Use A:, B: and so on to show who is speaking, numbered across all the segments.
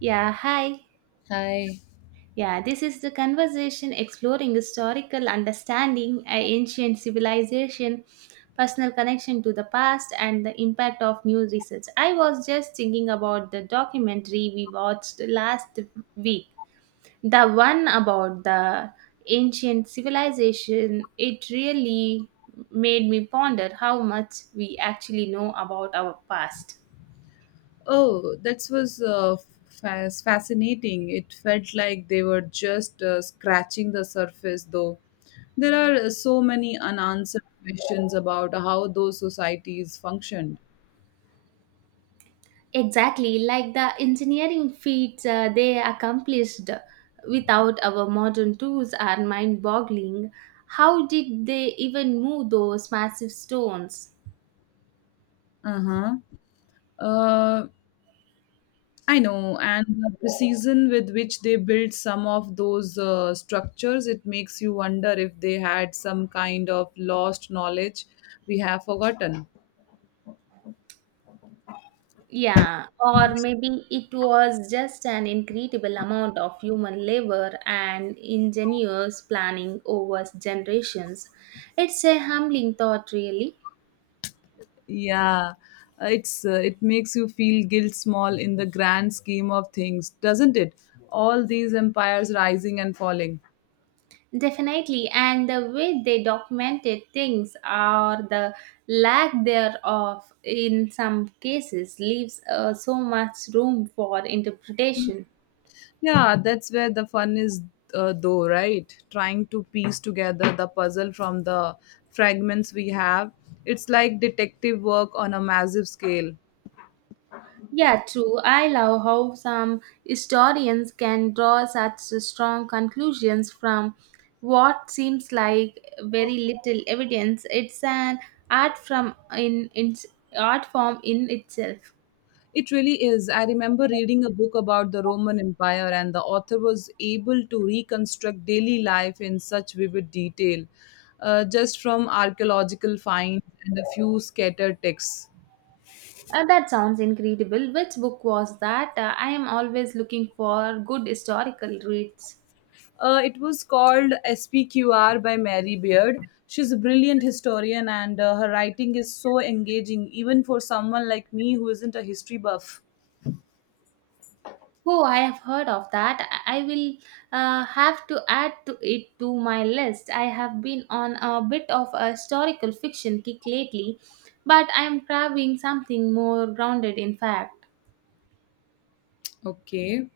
A: Yeah, hi.
B: Hi.
A: Yeah, this is the conversation exploring historical understanding, ancient civilization, personal connection to the past, and the impact of new research. I was just thinking about the documentary we watched last week, the one about the ancient civilization. It really made me ponder how much we actually know about our past.
B: Oh, that was fascinating. It felt like they were just scratching the surface, though. There are so many unanswered questions about how those societies functioned.
A: Exactly, like the engineering feats they accomplished without our modern tools are mind boggling. How did they even move those massive stones?
B: Uh-huh. Uh, I know, and the precision with which they built some of those structures. It makes you wonder if they had some kind of lost knowledge we have forgotten.
A: Yeah, or maybe it was just an incredible amount of human labor and ingenious planning over generations. It's a humbling thought, really.
B: Yeah. It's it makes you feel guilt small in the grand scheme of things, doesn't it? All these empires rising and falling.
A: Definitely, and the way they documented things or the lack thereof in some cases leaves so much room for interpretation.
B: Yeah, that's where the fun is, though, right? Trying to piece together the puzzle from the fragments we have. It's like detective work on a massive scale.
A: Yeah, true. I love how some historians can draw such strong conclusions from what seems like very little evidence. It's an art from in art form in itself.
B: It really is. I remember reading a book about the Roman Empire, and the author was able to reconstruct daily life in such vivid detail, just from archaeological finds and a few scattered texts.
A: That sounds incredible. Which book was that? I am always looking for good historical reads.
B: It was called SPQR by Mary Beard. She's a brilliant historian, and her writing is so engaging, even for someone like me who isn't a history buff.
A: Oh, I have heard of that. I will have to add to it to my list. I have been on a bit of a historical fiction kick lately, but I am craving something more grounded in fact.
B: Okay.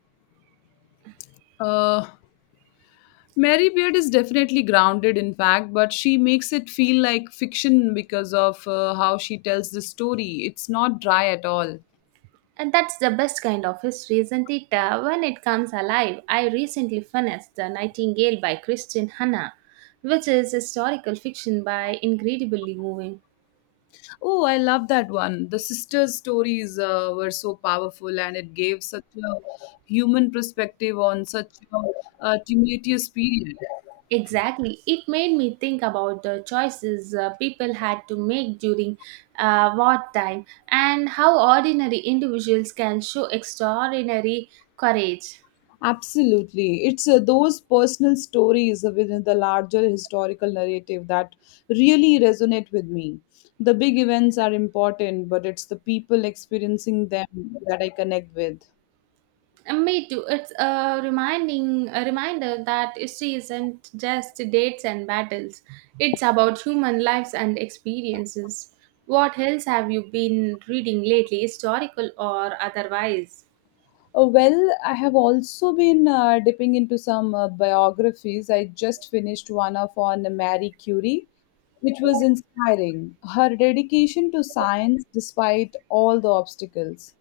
B: Uh, Mary Beard is definitely grounded, in fact, but she makes it feel like fiction because of how she tells the story. It's not dry at all.
A: And that's the best kind of history, isn't it? When it comes alive, I recently finished The Nightingale by Christian Hanna, which is historical fiction by incredibly moving.
B: Oh, I love that one. The sisters' stories were so powerful, and it gave such a human perspective on such a tumultuous period.
A: Exactly. It made me think about the choices people had to make during wartime and how ordinary individuals can show extraordinary courage.
B: Absolutely. It's those personal stories within the larger historical narrative that really resonate with me. The big events are important, but it's the people experiencing them that I connect with.
A: And me too. It's a reminder that history isn't just dates and battles. It's about human lives and experiences. What else have you been reading lately, historical or otherwise?
B: Well, I have also been dipping into some biographies. I just finished one of on Marie Curie, which was inspiring. Her dedication to science despite all the obstacles.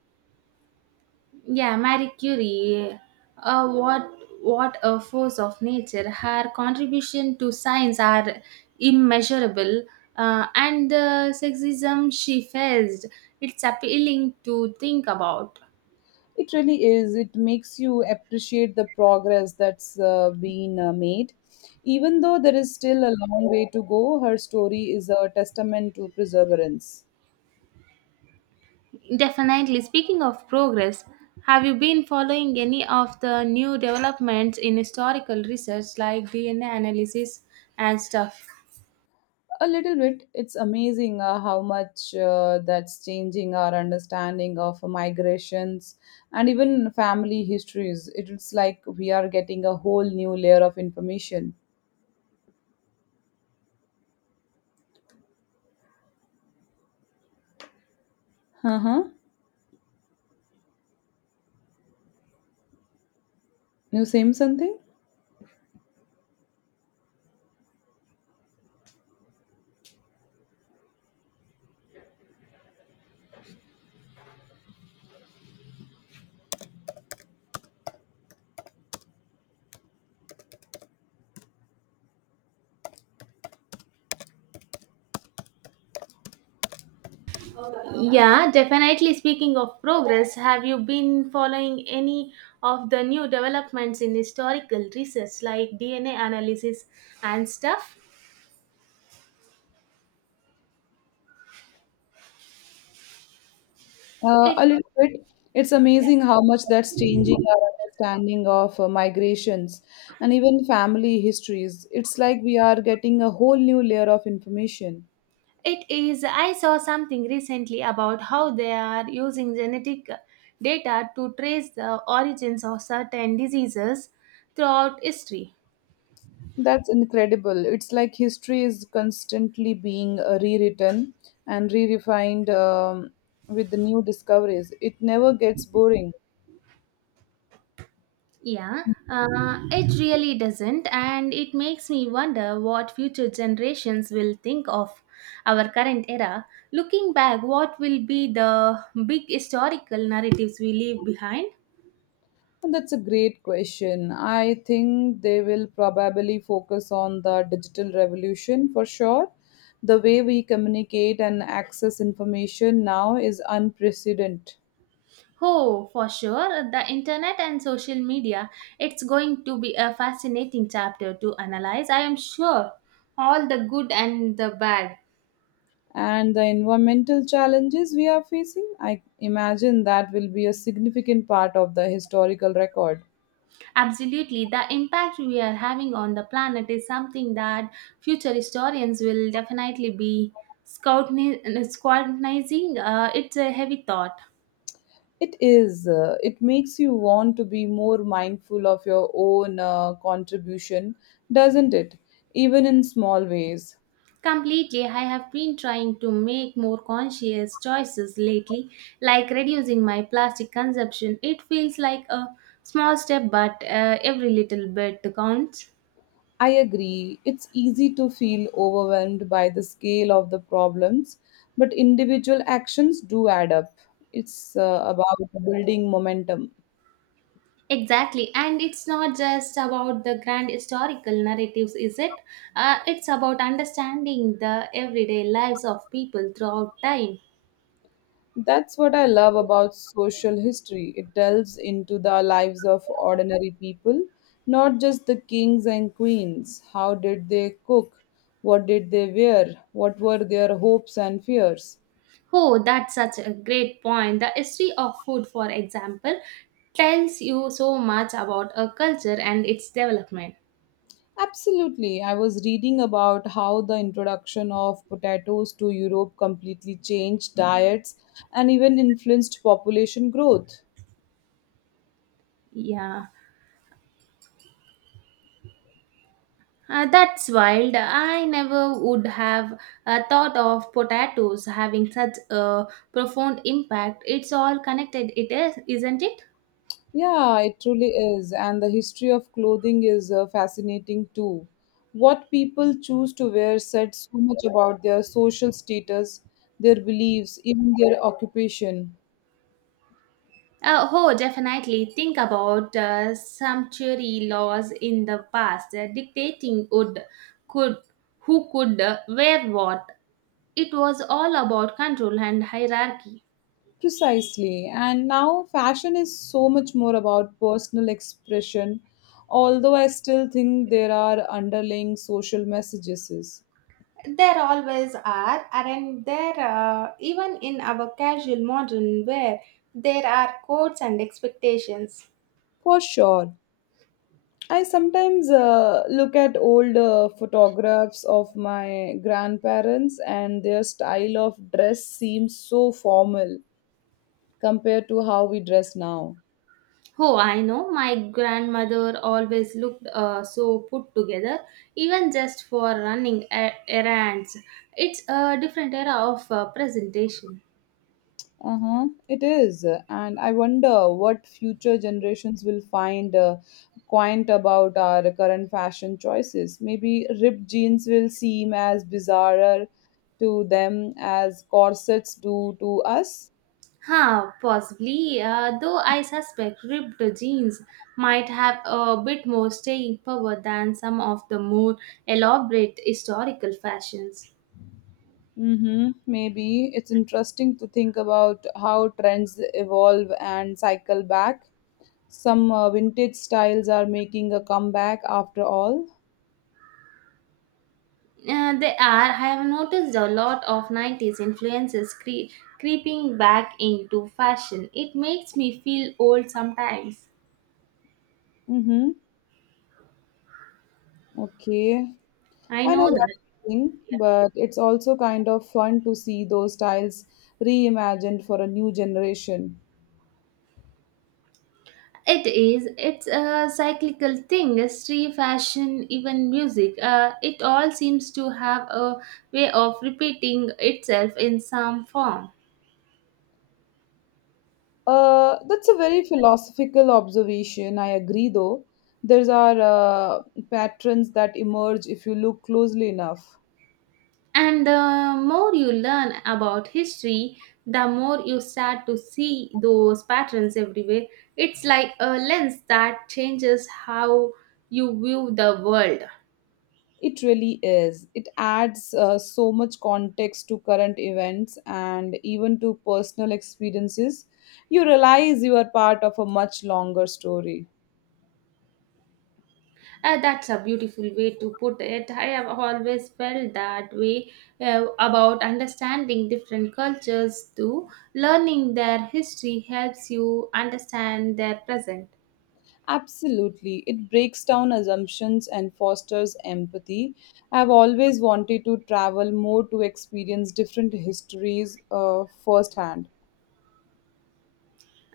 A: Yeah, Marie Curie. Uh, what what a force of nature! Her contribution to science are immeasurable, and the sexism she faced. It's appealing to think about.
B: It really is. It makes you appreciate the progress that's been made. Even though there is still a long way to go, her story is a testament to perseverance.
A: Definitely. Speaking of progress, have you been following any of the new developments in historical research like DNA analysis and stuff?
B: A little bit. It's amazing how much that's changing our understanding of migrations and even family histories. It's like we are getting a whole new layer of information. Uh huh. You saying something?
A: Yeah, definitely. Speaking of progress, have you been following any of the new developments in historical research like DNA analysis and stuff? It
B: A little bit. It's amazing how much that's changing our understanding of migrations and even family histories. It's like we are getting a whole new layer of information.
A: It is, I saw something recently about how they are using genetic data to trace the origins of certain diseases throughout history.
B: That's incredible. It's like history is constantly being rewritten and re-refined with the new discoveries. It never gets boring.
A: Yeah, it really doesn't, and it makes me wonder what future generations will think of our current era. Looking back, what will be the big historical narratives we leave behind?
B: And That's a great question. I think they will probably focus on the digital revolution for sure. The way we communicate and access information now is unprecedented.
A: Oh, for sure. The internet and social media, it's going to be a fascinating chapter to analyze. I am sure all the good and the bad.
B: And the environmental challenges we are facing, I imagine that will be a significant part of the historical record.
A: Absolutely. The impact we are having on the planet is something that future historians will definitely be scrutinizing. It's a heavy thought.
B: It is. It makes you want to be more mindful of your own contribution, doesn't it? Even in small ways.
A: Completely, I have been trying to make more conscious choices lately, like reducing my plastic consumption. It feels like a small step, but every little bit counts.
B: I agree. It's easy to feel overwhelmed by the scale of the problems, but individual actions do add up. It's about building momentum.
A: Exactly, and it's not just about the grand historical narratives, is it? It's about understanding the everyday lives of people throughout time.
B: That's what I love about social history. It delves into the lives of ordinary people, not just the kings and queens. How did they cook? What did they wear? What were their hopes and fears?
A: Oh, that's such a great point. The history of food, for example, tells you so much about a culture and its development.
B: Absolutely. I was reading about how the introduction of potatoes to Europe completely changed diets and even influenced population growth.
A: Yeah, that's wild. I never would have thought of potatoes having such a profound impact. It's all connected, it is, isn't it?
B: Yeah, it truly is. And the history of clothing is fascinating too. What people choose to wear said so much about their social status, their beliefs, even their occupation.
A: Oh, definitely. Think about sumptuary laws in the past dictating could, who could wear what. It was all about control and hierarchy.
B: Precisely. And now fashion is so much more about personal expression, although I still think there are underlying social messages.
A: There always are, and there? Even in our casual modern wear, there are codes and expectations.
B: For sure. I sometimes look at old photographs of my grandparents, and their style of dress seems so formal compared to how we dress now.
A: Oh, I know. My grandmother always looked so put together, even just for running errands. It's a different era of presentation.
B: Uh-huh, it is. And I wonder what future generations will find quaint about our current fashion choices. Maybe ripped jeans will seem as bizarre to them as corsets do to us.
A: Huh, possibly, though I suspect ripped jeans might have a bit more staying power than some of the more elaborate historical fashions.
B: Mm-hmm, maybe. It's interesting to think about how trends evolve and cycle back. Some vintage styles are making a comeback after all.
A: They are. I have noticed a lot of 90s influences creeping back into fashion. It makes me feel old sometimes.
B: Mm-hmm, okay.
A: I
B: I
A: know
B: know that
A: that.
B: feeling, but it's also kind of fun to see those styles reimagined for a new generation.
A: It is. It's a cyclical thing. History, fashion, even music. It all seems to have a way of repeating itself in some form.
B: That's a very philosophical observation. I agree, though. There's are patterns that emerge if you look closely enough.
A: And the more you learn about history, the more you start to see those patterns everywhere. It's like a lens that changes how you view the world.
B: It really is. It adds so much context to current events and even to personal experiences. You realize you are part of a much longer story.
A: That's a beautiful way to put it. I have always felt that way about understanding different cultures too. Learning their history helps you understand their present.
B: Absolutely. It breaks down assumptions and fosters empathy. I've always wanted to travel more to experience different histories firsthand.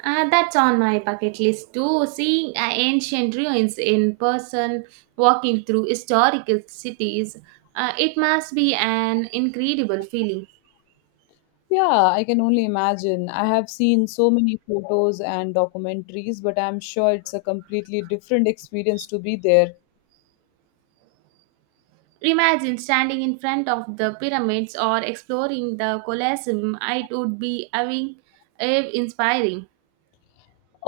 A: That's on my bucket list too. Seeing ancient ruins in person, walking through historical cities, it must be an incredible feeling.
B: Yeah, I can only imagine. I have seen so many photos and documentaries, but I'm sure it's a completely different experience to be there.
A: Imagine standing in front of the pyramids or exploring the Colosseum. It would be awing, inspiring.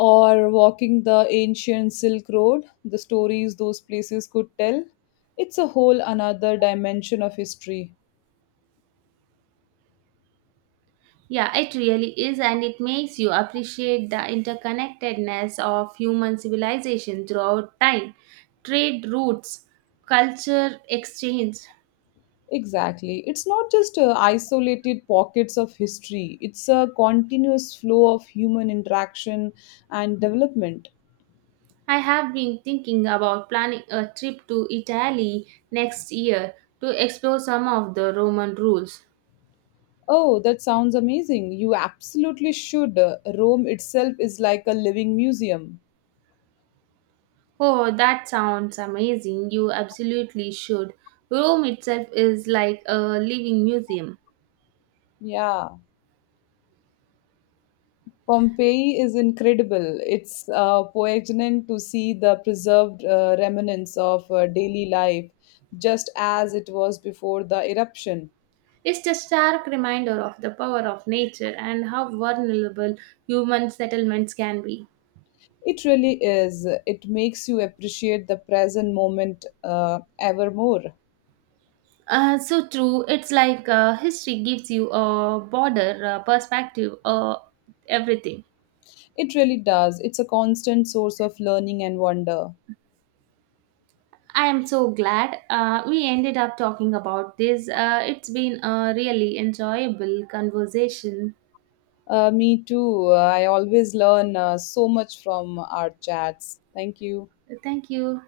B: Or walking the ancient Silk Road, the stories those places could tell. It's a whole another dimension of history.
A: Yeah, it really is, and it makes you appreciate the interconnectedness of human civilization throughout time, trade routes, culture exchange.
B: Exactly. It's not just isolated pockets of history, it's a continuous flow of human interaction and development.
A: I have been thinking about planning a trip to Italy next year to explore some of the Roman rules.
B: Oh, that sounds amazing. You absolutely should. Rome itself is like a living museum.
A: Oh, that sounds amazing. You absolutely should. Rome itself is like a living museum.
B: Yeah. Pompeii is incredible. It's poignant to see the preserved remnants of daily life just as it was before the eruption.
A: It's a stark reminder of the power of nature and how vulnerable human settlements can be.
B: It really is. It makes you appreciate the present moment ever more.
A: So true. It's like history gives you a broader perspective of everything.
B: It really does. It's a constant source of learning and wonder.
A: I am so glad we ended up talking about this. It's been a really enjoyable conversation.
B: Me too. I always learn so much from our chats. Thank you.
A: Thank you.